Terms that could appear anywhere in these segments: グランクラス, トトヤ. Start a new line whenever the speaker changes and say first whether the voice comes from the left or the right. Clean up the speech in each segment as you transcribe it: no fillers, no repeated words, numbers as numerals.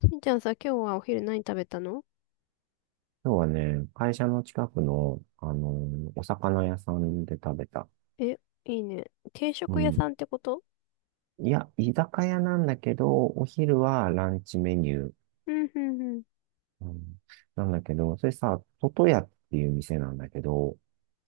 left: しんちゃんさ、今日はお昼何食べたの？
right: 今日はね、会社の近くの、お魚屋さんで食べた。
left: え、いいね。定
right: う
left: 食屋
right: ん。
left: さんってこと？
right: いや、居酒屋なんだけど、お昼はランチメニュー。
left: うん、うん、うん。
right: うん、なんだけど、それさ、トトヤっていう店なんだけど、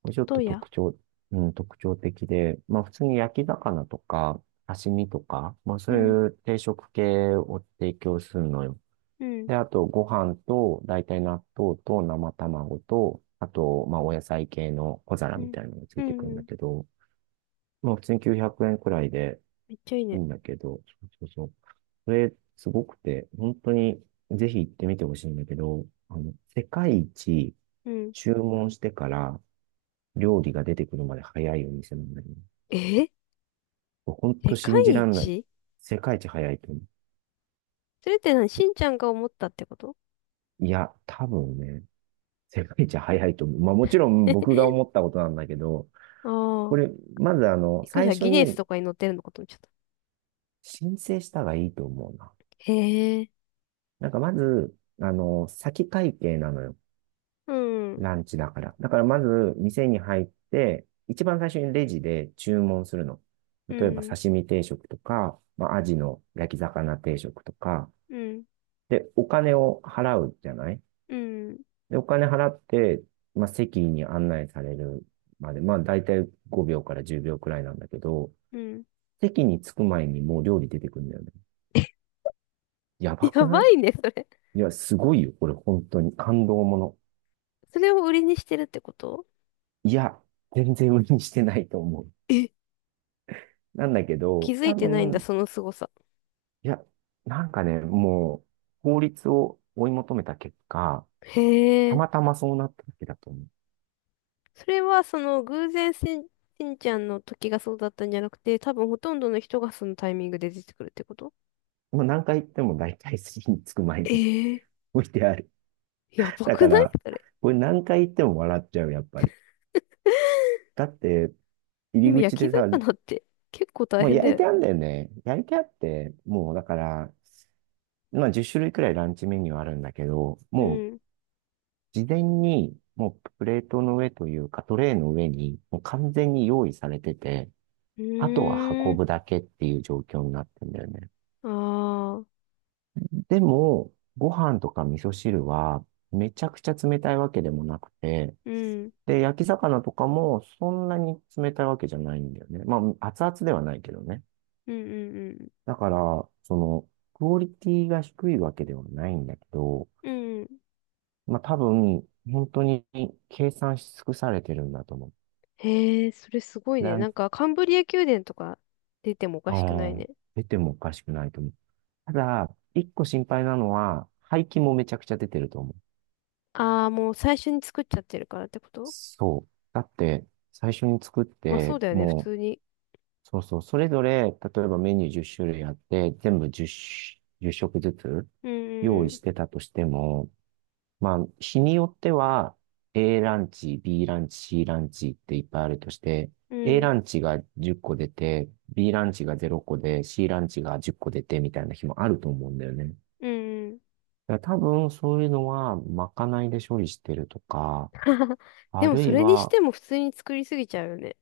right: これちょっ
left: ど
right: と
left: うや？
right: うん、特徴的で、まあ普通に焼き魚とか、刺身とか、まあ
left: う
right: そう
left: ん、
right: いう定食系を提供するのよ。
left: うん、
right: で、あと、ご飯と、大体納豆と生卵と、あと、まあ、お野菜系の小皿
left: う
right: み
left: ん、
right: たいなのがつ
left: う
right: いてく
left: ん。
right: るん
left: う
right: だ
left: ん。
right: けど、まあ、普通に900円くえんくらいで
left: めっちゃいい
right: いい
left: ね。
right: んだけど、そうそうそう。すごくて、本当に、ぜひ行ってみてほしいんだけど、世界一
left: うん。
right: 注文してから料理が出てくるまで早いお店なんだよね。
left: え？
right: 本
left: 世
right: 当信じ
left: 界
right: らんない。
left: 一？
right: 世界一早いと思
left: それって何しんちゃんが思ったってこと？
right: う。いや、多分ね、世界一早いと思う。まあもちろん僕が 思ったことなんだけど、
left: あ
right: これ、
left: あ。
right: まず
left: びっくりし
right: 最
left: た。
right: 初
left: ギネス
right: に
left: とかに載ってるのかと思っちゃった。
right: 申請した方がいいと思うな。
left: へえ。
right: なんかまず、先会計なのよ。
left: うん、うん、
right: ランチだから。だからまず、店に入って、一番最初にレジで注文するの。
left: う
right: 例えば、
left: ん、
right: 刺身定食とか、まあ、アジの焼き魚定食とか。で、お金を払うじゃない？
left: うん、
right: で、お金払って、まあ、席に案内されるまで、まあ、だいたい5秒から10秒くらいなんだけど、
left: うん。
right: 席に着く前にもう料理出てくるんだよね。やば
left: や
right: く
left: ば
right: ない？
left: いね、それ。
right: いや、すごいよ。これ本当に感動もの。
left: それを売りにしてるってこと？
right: いや、全然売りにしてないと思う。
left: え？
right: なんだけ
left: 気
right: ど、
left: づ
right: 多
left: いてないんだ、
right: 分、
left: その凄さ。
right: いや、なんかね、もう、法律を追い求めた結果、
left: へ
right: た
left: え。
right: またまそうなっただけだと思
left: それはその偶然しん、しんちゃんの時がそうだったんじゃなくて、多分ほとんどの人がそのタイミングで出てくるってこと？
right: う。もう何回言っても大体筋につく前に
left: ええ？
right: 置いてある。
left: ー、やば
right: だか
left: くない
right: ら、
left: それ。
right: これ何回言っても笑っちゃう、やっぱり。だって、入
left: で
right: り
left: も
right: 口
left: 焼き
right: でさ、
left: 魚って結構大
right: もう
left: 変だ
right: 焼い
left: よ
right: て
left: ね。
right: あるんだよね。焼いてあって、もうだから、まあ10種類くらいランチメニューあるんだけど、
left: う
right: もう
left: ん。
right: 事前に、もうプレートの上というか、トレイの上に、もう完全に用意されてて、
left: う
right: あとは
left: ー
right: 運
left: ん。
right: ぶだけっていう状況になってんだよね。
left: ああ。
right: でも、ご飯とか味噌汁は、めちゃくちゃ冷たいわけでもなくて、
left: うん。
right: で、焼き魚とかもそんなに冷たいわけじゃないんだよね。まあ、熱々ではないけどね。
left: うんうん
right: だから、その、クオリティが低いわけではないんだけど、
left: うん。うん。
right: まあ多分、本当に計算し尽くされてるんだと思う。
left: へえ、それすごい
right: ラ
left: ね。な
right: ン
left: んかカンブリア宮殿とか出てもおか
right: あ
left: しくない
right: あ、
left: ね。
right: 出てもおかしくないと思う。ただ、一個心配なのは、廃棄もめちゃくちゃ出てると思う。
left: ああ、もう最初に作っちゃってるからってこと？
right: そう。だって、最初に作っ
left: まあそう
right: て、
left: だよね、普
right: もう、
left: 通に。
right: そうそう、それぞれ、例えばメニュー10種類あって、全部10じゅう食ずつ
left: うん
right: 用
left: う
right: 意し
left: ん
right: てたとしても、まあ、日によっては、A ランチ、B ランチ、C ランチっていっぱいあるとして、
left: うん。
right: A
left: うん。
right: ランチが10個出て、B ランチが0個で、C ランチが10個出てみたいな日もあると思うんだよね。
left: うんうん。
right: だから多分そういうのはまかないで処理してるとか、
left: で
right: あ
left: も
right: る
left: そ
right: い
left: れにし
right: は
left: ても普通に作りすぎちゃうよね。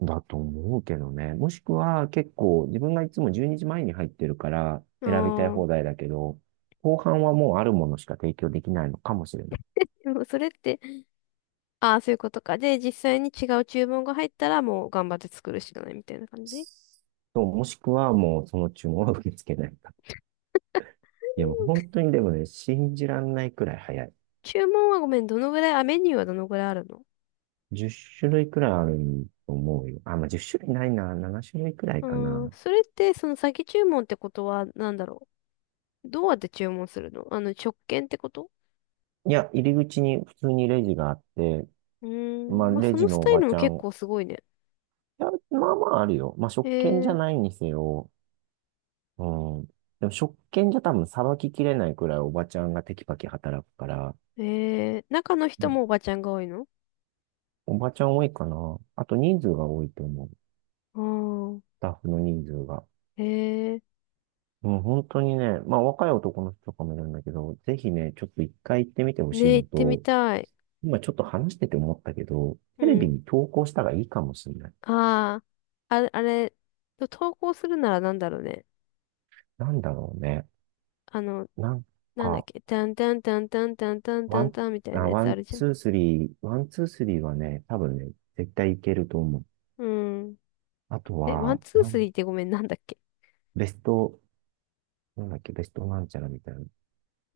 right: だと思うけどね。もしくは結構自分がいつも12時前にじまえに入ってるから
left: あ
right: 選びたい
left: ー。
right: 放題だけど、後半はもうあるものしか提供できないのかもしれない。
left: でもそれって、ああ、そういうことか。で、実際に違う注文が入ったらもう頑張って作るしかないみたいな感じ？
right: そう、もしくはもうその注文は受け付けないか。いや、もう本当にでもね、信じらんないくらい早い。
left: 注文はごめん、どのぐらい、あ、メニューはどのぐらいあるの？
right: 10種類くらいあると思うよ。あ、まあ、10種類ないな。7種類くらい
left: う
right: か
left: ーん、
right: な。
left: それって、その先注文ってことは、なんだろう。どうやって注文するの？あの、直券ってこと？
right: いや、入り口に普通にレジがあって、
left: うー
right: まあ、
left: ん、まあ、
right: レ
left: そ
right: ジ
left: のス
right: のお
left: タイ
right: ば
left: ルも
right: ちゃ
left: 結
right: ん。
left: 構すごいね。
right: いや、まあまああるよ。まあ、
left: え
right: 食券じゃ
left: ー、
right: ないにせよ。うん。でも、食券じゃ多分さばききれないくらいおばちゃんがテキパキ働くから、
left: えー、中の
right: う
left: 人
right: ん、
left: もおばちゃんが多いの？
right: おばちゃん多いかな。あと人数が多いと思う。ス
left: ああー、
right: タッフの人数が。
left: えー、
right: うん、本当にね、まあ若い男の人とかもいるんだけど、ぜひね、ちょっと一回行ってみてほしい
left: ねえ、
right: の
left: 行ってみ
right: と、
left: たい。
right: 今ちょっと話してて思ったけど、
left: う
right: テレビ
left: ん。
right: に投稿したらいいかもしれない。
left: ああ、あれ、あれ、投稿するならなんだろうね。
right: なんだろうね。
left: あの、
right: なん
left: なんだっ
right: か、
left: け、タンタンタンタンタンタン
right: ワ
left: タン
right: ン、
left: タンみたいなや
right: ワ
left: つあ
right: ン、
left: るじゃん。
right: ツー、スリー、ワン、ツー、スリーはね、多分ね、絶対いけると思う。
left: うん。
right: あと
left: え、ワン
right: は、
left: ツースリーってごめん、なんだっけ。
right: ベスト、なんだっけ、ベストなんちゃらみたいな。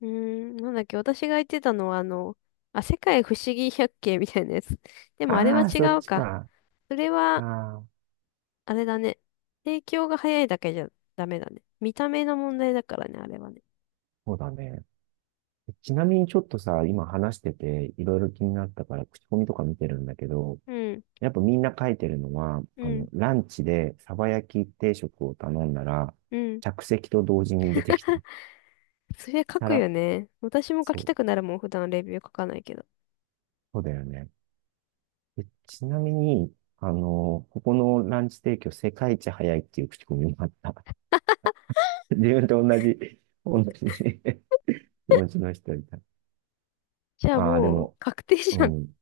left: うーん、なんだっけ、私が言ってたのはあの、あ、世界不思議百景みたいなやつ。でもあれは
right: ああ、
left: 違
right: そっ
left: う
right: ち
left: か。
right: か。
left: それ
right: あ
left: は、
right: あ、
left: あれだね。提供が早いだけじゃダメだね。見た目の問題だからね、あれはね。
right: そうだね。ちなみにちょっとさ、今話してて、いろいろ気になったから、口コミとか見てるんだけど、
left: うん、
right: やっぱみんな書いてるのは、
left: うん、
right: ランチでサバ焼き定食を頼んだら、
left: うん。
right: 着席と同時に出てきた。
left: それ書くよ
right: 皿、
left: ね。私も書
right: そ
left: き
right: う、
left: たくなるもん、普段レビュー書かないけど。
right: そうだよね。でちなみに、ここのランチ提供世界一早いっていう口コミもあった。自分と同じ 気持ちの人いた。
left: じゃあ
right: ああ、で
left: もう、
right: も、
left: 確定じ
right: う
left: ゃん。
right: ん、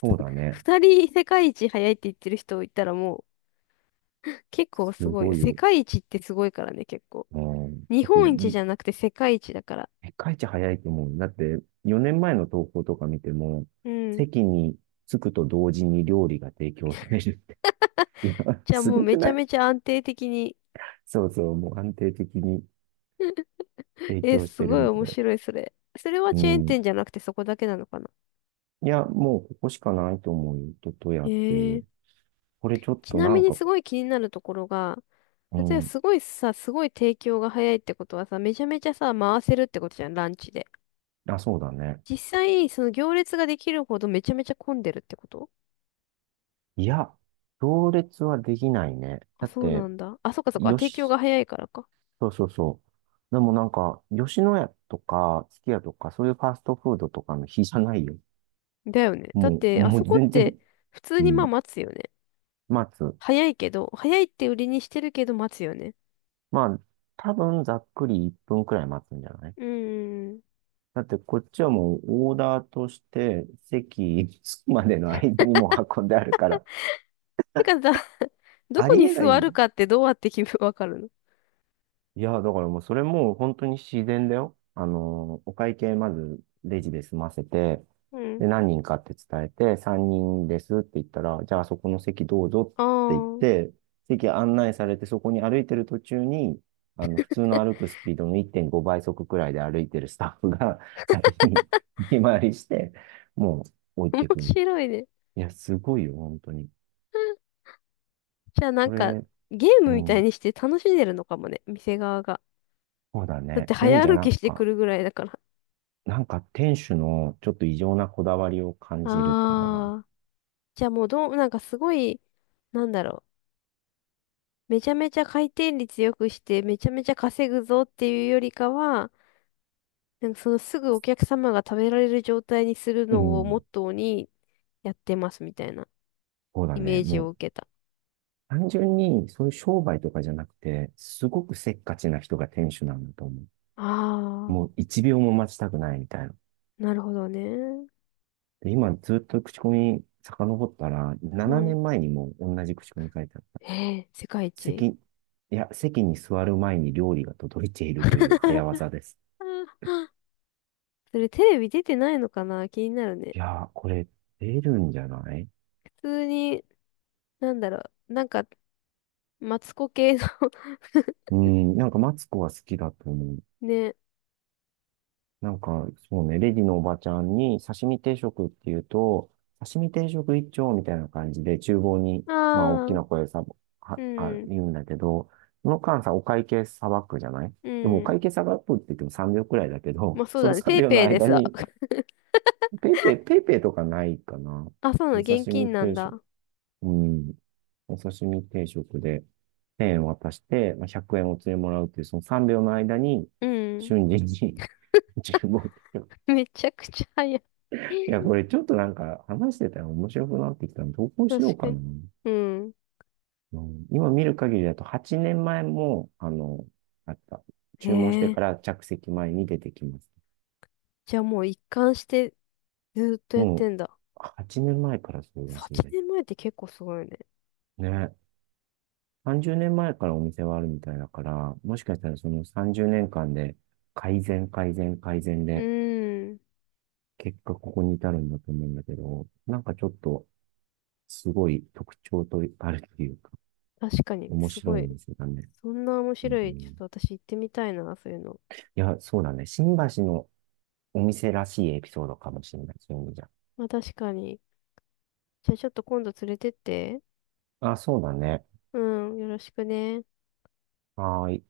right: そう だね。
left: ふた二人世界一早いって言ってる人いたらもう、結構
right: す
left: すごいよ。
right: ごい
left: 世
right: よ。
left: 界一ってすごいからね、結構。
right: うん、だ
left: 日
right: って、
left: 本一じゃなくて世界一だから。
right: 世界一早いと思う。だって、4年前の投稿とか見ても、
left: うん。
right: 席に着くと同時に料理が提供されるって。いや、
left: じゃあ
right: す
left: もう
right: ごく
left: めち
right: な
left: ゃ
right: い？
left: めちゃ安定的に。
right: そうそう、もう安定的に提
left: え、
right: 供し
left: す
right: て
left: ご
right: る
left: い
right: み
left: 面
right: たい。
left: 白い、それ。それは
right: う
left: チェーン
right: ん。
left: 店じゃなくてそこだけなのかな。
right: いや、もうここしかないと思うよ。ととやってい
left: へえ。
right: う。これちょっ
left: ち
right: と
left: な
right: な
left: み
right: ん
left: に
right: か、
left: すごい気になるところが、
right: う
left: 例えば
right: ん、
left: すごいさ、すごい提供が早いってことはさ、めちゃめちゃさ、回せるってことじゃん、ランチで。
right: あ、そうだね。
left: 実際、その行列ができるほどめちゃめちゃ混んでるってこと？
right: いや、行列はできないね。
left: あ、
right: だっ
left: そう
right: て、
left: なんだ。あ、そっかそっか。
right: よ
left: 提供
right: し、
left: が早いからか。
right: そうそうそう。でもなんか、吉野家とか、すき家とか、そういうファストフードとかの日じゃないよ。
left: だよね。だっ
right: もう、
left: て、あ
right: も
left: そ
right: う
left: こっ
right: 全然、
left: て普通
right: う
left: にまあ
right: ん、
left: 待つよね。
right: 待つ。
left: 早いけど、早いって売りにしてるけど待つよね。
right: まあ、多分ざっくり1分くらい待つんじゃない？
left: うーん。
right: だってこっちはもうオーダーとして席 着くまでの間にもう運んであるから、
left: てかさ、ど
right: あ
left: こ
right: り
left: に
right: えない
left: 座
right: んだ
left: る
right: よ。
left: かってどうやって決め、わかるの？
right: いや、だからもうそれもう本当に自然だよ。お会計まずレジで済ませて、
left: うん。
right: で、何人かって伝えて、3人ですって言ったら、じゃあそこの席どうぞ
left: あ
right: って言っ
left: あ、
right: て、席案内されて、そこに歩いてる途中に、普通の歩くスピードの1.5倍速くらいで歩いてるスタッフが 先に見回りして、もう置い
left: 面
right: てくの。い
left: 白いね。
right: や、すごいよ、本当に。
left: じゃあな
right: こ
left: んか、
right: れ、
left: ゲー
right: う
left: ムみたい
right: ん、
left: にして楽しんでるのかもね。店側が。
right: そうだ
left: だっ
right: ね。
left: て
right: そういう意味
left: 早
right: じゃ
left: 歩
right: なん
left: きしてく
right: か、
left: るぐらいだから。
right: なんか店主のちょっと異常なこだわりを感じるかな。
left: ああ。じゃあもうどう、なんかすごい、なんだろう。めちゃめちゃ回転率良くして、めちゃめちゃ稼ぐぞっていうよりかは、なんかそのすぐお客様が食べられる状態にする
right: う
left: のをモ
right: ん。
left: ットーにやってますみたいな
right: そうだ
left: イメ
right: ね。
left: ージ
right: も
left: を
right: う
left: 受けた。
right: 単純にそういう商売とかじゃなくて、すごくせっかちな人が店主なんだと思う。
left: ああ、
right: もう1秒も待ちたくないみたいな。
left: なるほどね。
right: で、今ずっと口コミ遡ったら、
left: う
right: 7
left: ん。
right: 年前にも同じ口コミ書いてあった。
left: ええ、世界一。
right: いや、席に座る前に料理が届いているという早 技です。
left: それテレビ出てないのかな気になるね。
right: いやー、これ出るんじゃない？
left: 普通に、なんだろう。なんか、マツコ系の。
right: うん、なんかマツコは好きだと思う。
left: ね。
right: なんか、そうね、レディのおばちゃんに刺身定食っていうと、刺身定食一丁みたいな感じで、厨房に、まあ、大き
left: ああ、
right: な声でさ、
left: うん、
right: 言うんだけど、その間さ、お会計さばくじゃない？
left: う
right: でも、お
left: ん。
right: 会計さばくって言っても3秒くらいだけ
left: ま
right: ど、
left: あ そう
right: その
left: だね。ペイ
right: 3秒の
left: ペイで
right: 間
left: さ。
right: に、ペイペイとかないかな。
left: あ、そうなの、
right: お
left: 現
right: 刺身
left: 金なん
right: 定食。
left: だ。
right: うん。お刺身定食で、1渡して、まあ、100円お釣りもらうっていう、その3秒の間に、
left: うん。
right: 瞬時に、15。
left: めちゃくちゃ早い。
right: いや、こ れちょっとなんか話してたら面白くなってきたので、投稿しよ
left: 確
right: うか
left: かに。
right: な。
left: うん。
right: うん、今見る限りだと8年前も、あった。
left: へ
right: 注文してか
left: え。
right: ら着席前に出てきます。
left: じゃあもう一貫してずーっとやっ
right: も
left: て
right: う、
left: んだ。
right: 8年前からそうらし
left: 8
right: いです。
left: 年前って結構すごいよね。
right: ね。30年前からお店はあるみたいだから、もしかしたらその30年間で改善、改善、改善
left: う
right: で、
left: ーん。
right: 結果ここに至るんだと思うんだけど、なんかちょっと、すごい特徴とあるっていうか、
left: 確かに、
right: 面
left: す
right: 白い
left: ご
right: お
left: い。
right: 店だね。
left: そんな面
right: う
left: 白い。ちょっ
right: ん、
left: と私行ってみたいな、そういうの。
right: いや、そうだね。新橋のお店らしいエピソードかもしれない。そういう意味じゃ。
left: まあ確かに。じゃあちょっと今度連れてって。
right: あ、そうだね。
left: うん、よろしくね。
right: はーい。